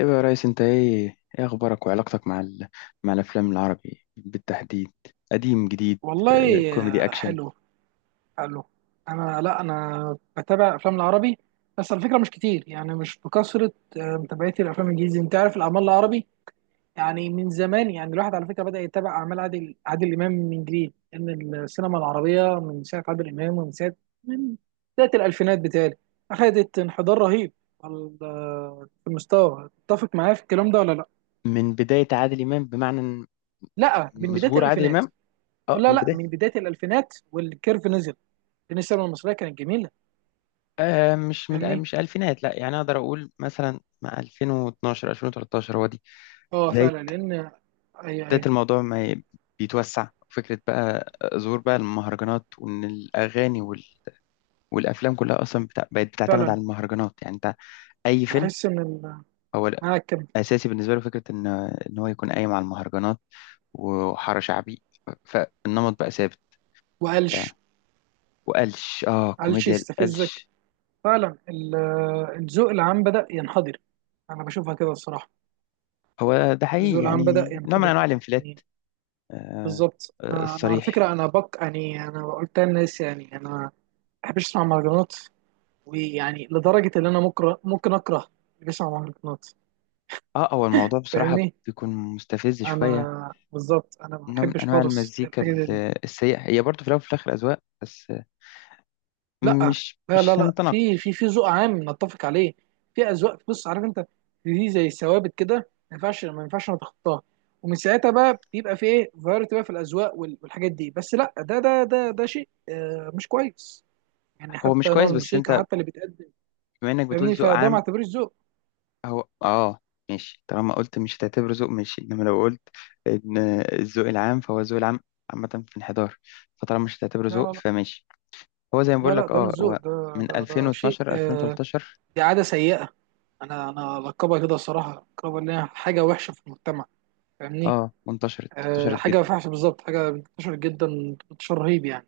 ايه بقى يا ريس، انت ايه اخبارك وعلاقتك مع الافلام العربي بالتحديد؟ قديم جديد. والله، آه، كوميدي اكشن. حلو حلو. لا انا بتابع افلام العربي، بس على فكره مش كتير، يعني مش بكثره. متابعتي الافلام الانجليزي، انت عارف الاعمال العربي يعني من زمان. يعني الواحد على فكره بدا يتابع اعمال عادل امام من جديد، ان السينما العربيه من ساعه عادل امام ومن ساعه من بدايه الالفينات بتاعي اخذت انحدار رهيب. في المستوى، تتفق معايا في الكلام ده ولا لا؟ من بداية عادل إمام بمعنى إن لا، من من بدايه ظهور عادل الالفينات. إمام. اه، لا من لا، بداية. من بدايه الالفينات والكيرف نزل، لان السينما المصريه كانت جميله. آه، مش من فاهمني. مش ألفينات، لا. يعني أقدر أقول مثلا مع 2012 2013 هو دي اه بداية فعلا، لان اي بداية اي الموضوع ما ي- بيتوسع فكرة بقى. ظهور بقى المهرجانات، وإن الأغاني والأفلام كلها أصلا بقت بتعتمد فعلا. على المهرجانات. يعني أنت أي فيلم تحس ان هو المعاكب اساسي بالنسبه له فكره ان هو يكون قايم على المهرجانات وحاره شعبي. فالنمط بقى ثابت وقلش. وقلش، قلش كوميديا يستفزك، القلش. فعلا. الذوق العام بدأ ينحدر. انا بشوفها كده الصراحه، هو ده حقيقي، الذوق العام يعني بدأ نوع من ينحدر، انواع الانفلات. يعني آه، بالظبط. آه، انا على الصريح. فكره، انا بق يعني انا قلت للناس، يعني انا ما بحبش اسمع مهرجانات. ويعني لدرجه ان انا ممكن اكره اللي بيسمع مهرجانات. اه، هو الموضوع بصراحه فاهمني. بيكون مستفز شويه. انا بالظبط، انا ما نوع من بحبش انواع خالص المزيكا الحاجه دي. السيئه، هي برضه في الاول وفي الاخر اذواق بس. لا مش لا لا مش لا هنتناقض. في في ذوق عام نتفق عليه. في اذواق، بص عارف انت، دي زي ثوابت كده، ما ينفعش نتخطاها ومن ساعتها بقى بيبقى في ايه، فاريتي بقى في الاذواق والحاجات دي. بس لا، ده شيء مش كويس، يعني هو مش حتى نوع كويس، بس الموسيقى، انت حتى اللي بيتقدم. بما انك بتقول فاهمني. ذوق فده ما عام. اعتبرش ذوق. هو اه، ماشي، طالما قلت مش هتعتبره ذوق ماشي، انما لو قلت ان الذوق العام، فهو الذوق العام عامة في انحدار. فطالما مش هتعتبره لا ذوق لا فماشي. هو زي ما لا بقول لا لا لك، ده مش اه ذوق، هو ده من ده ده شيء 2012 2013. دي عاده سيئه. انا القبها كده الصراحه، القبها اللي هي حاجه وحشه في المجتمع. فاهمني. اه، وانتشرت، انتشرت حاجه جدا. فحش بالظبط، حاجه انتشر جدا انتشار رهيب، يعني.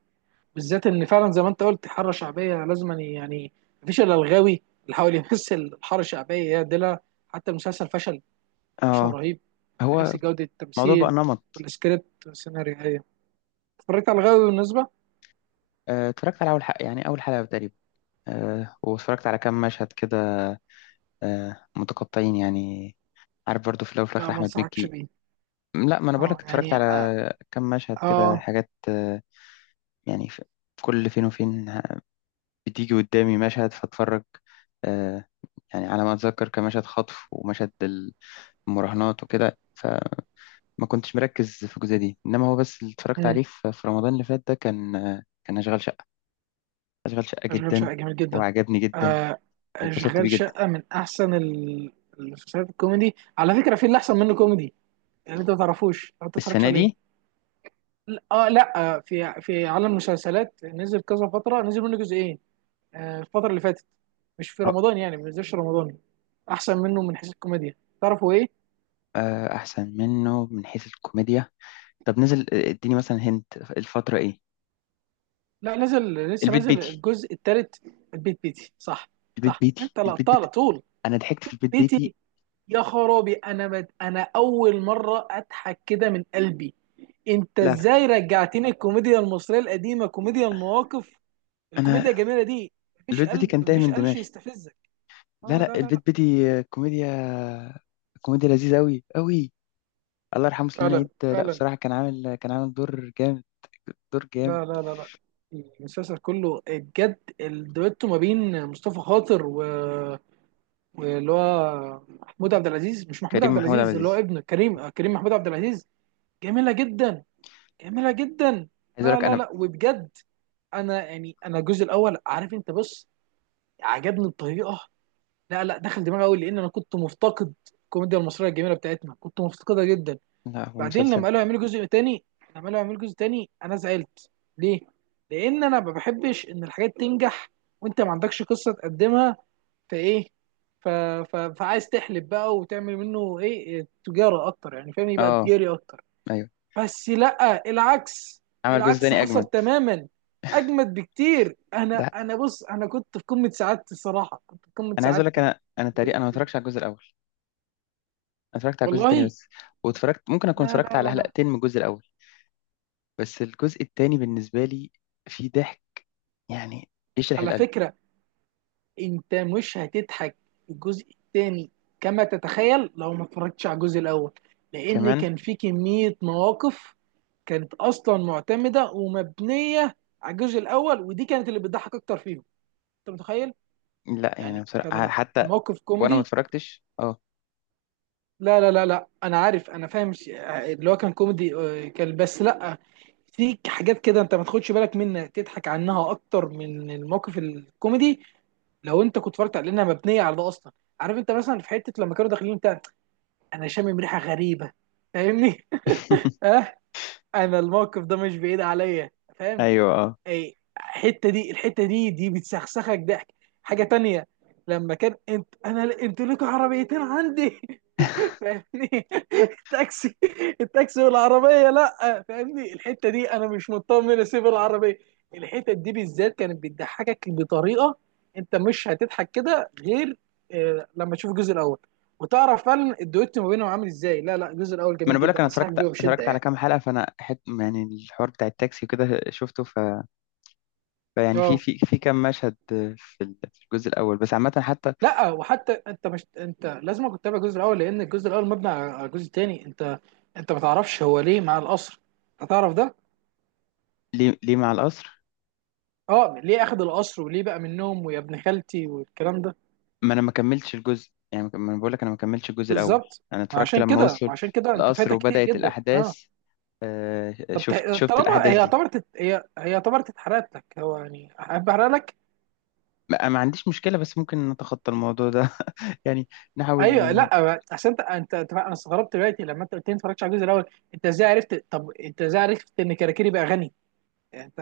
بالذات ان فعلا زي ما انت قلت، حاره شعبيه لازم يعني مفيش الا الغاوي اللي حاول يمثل الحاره الشعبيه يا دلع. حتى المسلسل فشل، فشل اه، رهيب من هو حيث جوده الموضوع بقى التمثيل نمط. والسكريبت والسيناريو. أيوة. اتفرجت على الغاوي، بالنسبه آه، اتفرجت على اول حلقة، يعني اول حلقة تقريبا. آه، واتفرجت على كام مشهد كده. آه، متقطعين يعني. عارف، برضو في الاول وفي لا الاخر ما احمد انصحكش مكي. بيه. لا، ما انا بقول اه لك، اتفرجت يعني على اه, كام مشهد كده، آه. حاجات آه، يعني في كل فين وفين. بتيجي قدامي مشهد فاتفرج. آه، يعني على ما أتذكر كان مشهد خطف ومشهد المراهنات وكده، فما كنتش مركز في الجزئية دي. إنما هو بس اللي اتفرجت مم، عليه في رمضان اللي فات ده كان، آه، كان أشغال شقة. أشغال شقة اشغال جدا، شقه جميل جدا. وعجبني جدا آه، واتبسطت اشغال بيه جدا. شقه من احسن المسلسلات الكوميدي، على فكره، في اللي احسن منه كوميدي، يعني. انت ما تعرفوش لو انت ما تتفرجش السنة عليه. دي. اه لا، في عالم المسلسلات نزل كذا فتره، نزل منه جزئين، الفتره اللي فاتت، مش في أه، رمضان يعني، ما نزلش رمضان. احسن منه من حيث الكوميديا. تعرفوا ايه؟ آه، أحسن منه من حيث الكوميديا. طب نزل، آه، اديني مثلا. هنت الفترة إيه؟ لا نزل، لسه البيت نازل بيتي، الجزء الثالث. البيت بيتي، صح. البيت صح، بيتي، انت البيت لقطتها على بيتي. طول، أنا ضحكت في البيت بيتي. بيتي. يا خرابي، انا انا اول مره اضحك كده من قلبي. انت لا لا، ازاي رجعتني الكوميديا المصريه القديمه، كوميديا المواقف، الكوميديا أنا الجميله دي. مفيش البيت بيتي قلب، كان تايه مفيش من قلش دماغي. يستفزك. لا اه لا، لا لا لا. البيت بيتي آه، كوميديا لذيذة أوي أوي. الله يرحمه سليمان فعلا عيد، آه، لا فعلا. بصراحة، كان عامل دور جامد. دور جامد. لا لا لا لا. المسلسل كله بجد الدويتو ما بين مصطفى خاطر و... واللي هو محمود عبد العزيز، مش محمود كريم عبد محمود عبد العزيز اللي هو العزيز. ابنه، كريم، كريم محمود عبد العزيز. جميلة جدا، جميلة جدا. عايز أقول لا لك لا أنا. لا، وبجد انا، يعني انا الجزء الاول، عارف انت، بص، عجبني بطريقة. لا لا، دخل دماغي قوي لان انا كنت مفتقد الكوميديا المصرية الجميلة بتاعتنا، كنت مفتقدها جدا. لا هو بعدين لما مسلسل. قالوا يعملوا جزء تاني، لما قالوا يعملوا جزء تاني انا زعلت. ليه؟ لان انا ما بحبش ان الحاجات تنجح وانت ما عندكش قصه تقدمها. فايه، ف... فعايز تحلب بقى، وتعمل منه ايه، تجاره اكتر، يعني فاهم، يبقى أه. تجاري اكتر. أيوه. بس لا، العكس، عمل جزء العكس تاني حصل أجمد. تماما. اجمد بكتير. انا ده، انا بص، انا كنت في قمه سعادتي الصراحه، كنت في قمه أنا عايز أقول لك، سعادتي أنا في الجزء تقريبا أنا ما التاني. اتفرجتش على الجزء الأول. أنا اتفرجت على الجزء التاني والله. بس. واتفرجت، ممكن أكون لا اتفرجت لا لا على لا. حلقتين من الجزء الأول. بس الجزء التاني بالنسبة لي فيه ضحك، يعني يشرح على القلب. فكره انت مش هتضحك الجزء الثاني كما تتخيل لو ما اتفرجتش على الجزء الاول، لان كمان. كان في كمية مواقف كانت اصلا معتمدة ومبنية على الجزء الاول، ودي كانت اللي بتضحك اكتر فيهم. انت متخيل، لا يعني يعني بصراحة كان حتى، الموقف وأنا ما كوميدي. اتفرجتش. لا لا لا لا، انا عارف، انا فاهم اللي هو كان كوميدي، كان، بس لا، في حاجات كده انت ما تاخدش بالك منها، تضحك عنها اكتر من الموقف الكوميدي، لو انت كنت اتفرجت على، لانها مبنيه على ده اصلا. عارف انت، مثلا في حته لما كانوا داخلين بتاع، انا شامم ريحه غريبه. فاهمني. اه، انا الموقف ده مش بعيد عليا، فاهم. ايوه، اه. اي الحته دي، الحته دي بتسخسخك ضحك. حاجه تانية، لما كان انت انا انتوا لكم عربيتين عندي. فاهمني، التاكسي التاكسي والعربيه، لا فاهمني، الحته دي انا مش مطمن اسيب العربيه. الحته دي بالذات كانت بتضحكك بطريقه، انت مش هتضحك كده غير لما تشوف الجزء الاول، وتعرف فعلا الدويت ما بينهم عامل ازاي. لا لا، الجزء الاول ما انا جميل بقول لك، جدا، انا انصحك اتفرجت بيه بشده، اتفرجت على يعني. كام حلقه. فانا حت، يعني الحوار بتاع التاكسي وكده شفته. فيعني في اه في في كام مشهد في الجزء الاول، بس عامه حتى. لا، وحتى انت مش، انت لازم كنت تتابع الجزء الاول، لان الجزء الاول مبني على الجزء الثاني. انت ما تعرفش هو ليه مع القصر، انت تعرف ده؟ ليه، ليه مع القصر؟ اه، ليه اخذ القصر وليه بقى منهم ويا ابن خالتي والكلام ده. ما انا ما كملتش الجزء، يعني ما انا بقول لك، انا ما كملتش الجزء الاول. بالظبط. انا اتفرجت لما وصلوا ما عشان كده انت القصر فايتك كتير وبدات جدا، الاحداث. اه. آه، طب شفت شفت طالما الاحداث هي دي. اعتبرت، هي اعتبرت اتحرقت لك، هو يعني احب احرق لك. ما عنديش مشكله، بس ممكن نتخطى الموضوع ده يعني. نحاول. ايوه، لا عشان انت انت انا استغربت دلوقتي لما انت قلت لي ما اتفرجتش على الجزء الاول. انت ازاي عرفت؟ طب انت ازاي عرفت ان كاراكيري بقى غني؟ انت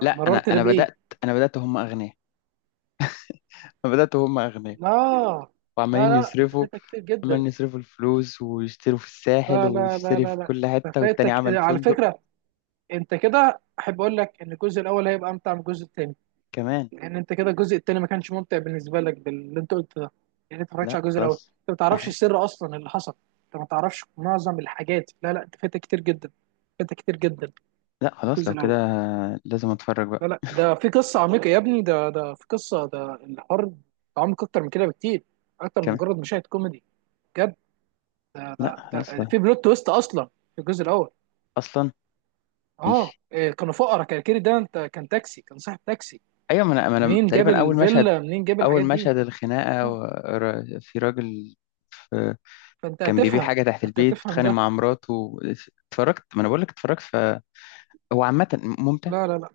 لا، انا مررت ده انا بايه؟ بدات. انا بدات هم اغنياء. انا بدات هم اغنياء، آه. لا وعمالين لا لا، انت يصرفوا. فايتك كتير جدا. عمال يصرفوا الفلوس ويشتروا في الساحل، لا لا لا وتشتري لا في لا كل انت حتة، والتاني فايتك عمل على فندق. فكره. انت كده، احب اقول لك ان الجزء الاول هيبقى امتع من الجزء الثاني، كمان. لان انت كده الجزء الثاني ما كانش ممتع بالنسبه لك باللي انت قلت ده. يعني انت ما اتفرجتش لا على الجزء الاول، خلاص. انت ما تعرفش نح- السر اصلا اللي حصل، انت ما تعرفش معظم الحاجات. لا لا، انت فايتك كتير جدا، فايتك كتير جدا. لا خلاص، لو الجزء كده الاول، لازم اتفرج بقى. لا لا، ده في قصه عميقه يا ابني، ده في قصه، ده الحوار عمق اكتر من كده بكتير، اكتر من كمان. مجرد مشاهد كوميدي. ده لا ده خلاص. ده لا. في بلوت تويست اصلا في الجزء الاول. اصلا. اه ماشي. إيه، كانوا فقراء، كان كيري ده، انت، كان تاكسي، كان صاحب تاكسي. ايوه، ما انا، ما انا منين جاب تقريبا اول مشهد، الفيلا؟ منين جاب اول الحاجات دي؟ مشهد الخناقة، آه، في راجل، في، فانت كان بيبيع هتفهم، حاجة تحت انت البيت، هتفهم بيتخانق ده. مع مراته. اتفرجت، ما انا بقول لك اتفرجت. فهو عامة ممتع، لا لا لا،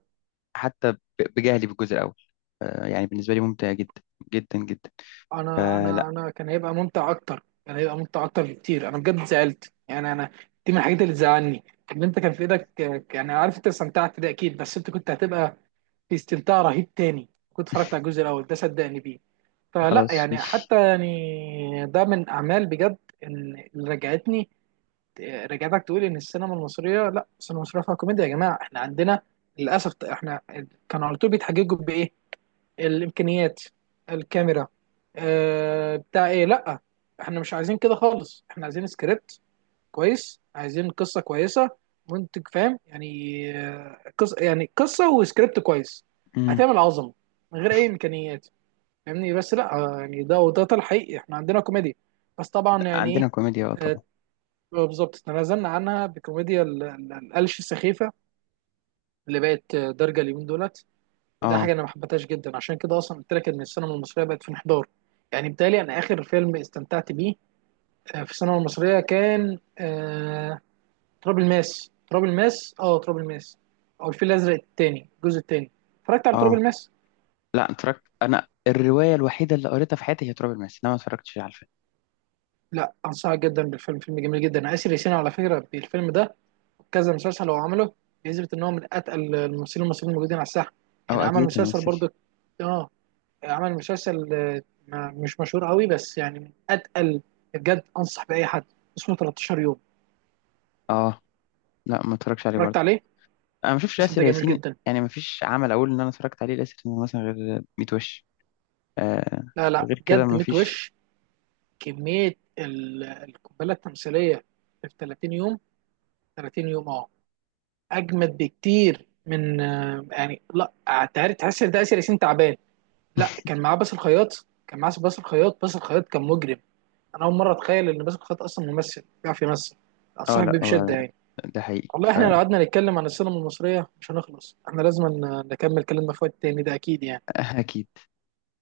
حتى بجهلي بالجزء الاول. آه، يعني بالنسبة لي ممتع جدا، جدا جدا. انا آه. لا انا انا كان هيبقى ممتع اكتر، كان هيبقى ممتع اكتر بكتير. انا بجد زعلت، يعني انا، دي من الحاجات اللي تزعلني، ان انت كان في ايدك. يعني عارف انت استمتعت، ده اكيد، بس انت كنت هتبقى في استمتاع رهيب تاني كنت اتفرجت على الجزء الاول ده، صدقني بيه. فلا، خلاص. يعني حتى يعني ده من اعمال بجد. إن- اللي رجعتني، رجعتك تقول ان السينما المصريه، لا السينما المصريه فيها كوميديا يا جماعه، احنا عندنا، للاسف احنا كانوا على طول بيتحججوا بايه، الامكانيات، الكاميرا، آه بتاع ايه. لا احنا مش عايزين كده خالص، احنا عايزين سكريبت كويس، عايزين قصه كويسه، منتج فاهم، يعني قص يعني قصه وسكريبت كويس، امم. هتعمل عظمه من غير اي امكانيات. فاهمني. بس لا يعني ده وده ده الحقيقي، احنا عندنا كوميديا، بس طبعا يعني ايه؟ عندنا كوميديا، اه آه، طبعا. بالظبط، تنازلنا عنها بكوميديا القلش السخيفه اللي بقت دارجه اليومين دولت. وده اه. حاجه انا ما حبيتهاش جدا، عشان كده اصلا قلت لك ان السينما المصريه بقت في انحدار، يعني. بالتالي انا اخر فيلم استمتعت بيه في السينما المصريه كان تراب الماس، تراب الماس، اه تراب الماس، او الفيل الازرق التاني، الجزء التاني. اتفرجت على تراب اه الماس. لا، اتفرجت. انا الروايه الوحيده اللي قريتها في حياتي هي تراب الماس، انا ما اتفرجتش على الفيلم. لا، انصحك جدا بالفيلم، فيلم جميل جدا. اسر ياسين على فكره بالفيلم ده، كذا مسلسل هو عمله، يثبت ان هو من اتقل الممثلين المصريين الموجودين على الساحه. او يعني عمل اكيد مسلسل ممثل. برضه، اه، عمل مسلسل مش مشهور قوي، بس يعني من اتقل. بجد انصح باي حد، اسمه 13 يوم، اه لا، ما اتفرجش عليه اتفرجت برضه. عليه، انا ما شفتش المسلسل ياسر ده جميل ياسين. جدا. يعني ما فيش عمل اقول ان انا اتفرجت عليه لاسر ياسين مثلا، غير 100 وش. آه. لا لا غير كده بجد، ما ميت فيش. وش، كميه القنبله التمثيليه في 30 يوم، 30 يوم، اه. اجمد بكتير من يعني لا، تعرف تحس ان ده اسر ياسين تعبان. لا كان معاه باسل الخياط، كان معاه باسل الخياط، باسل الخياط كان مجرم. انا اول مره اتخيل ان باسل الخياط اصلا ممثل بيعرف يمثل. اه انصحك لا، بيه بشده، هو يعني. ده حقيقي. والله احنا لو قعدنا نتكلم عن السينما المصريه مش هنخلص، احنا لازم نكمل كلامنا في وقت تاني، ده اكيد يعني. فاكيد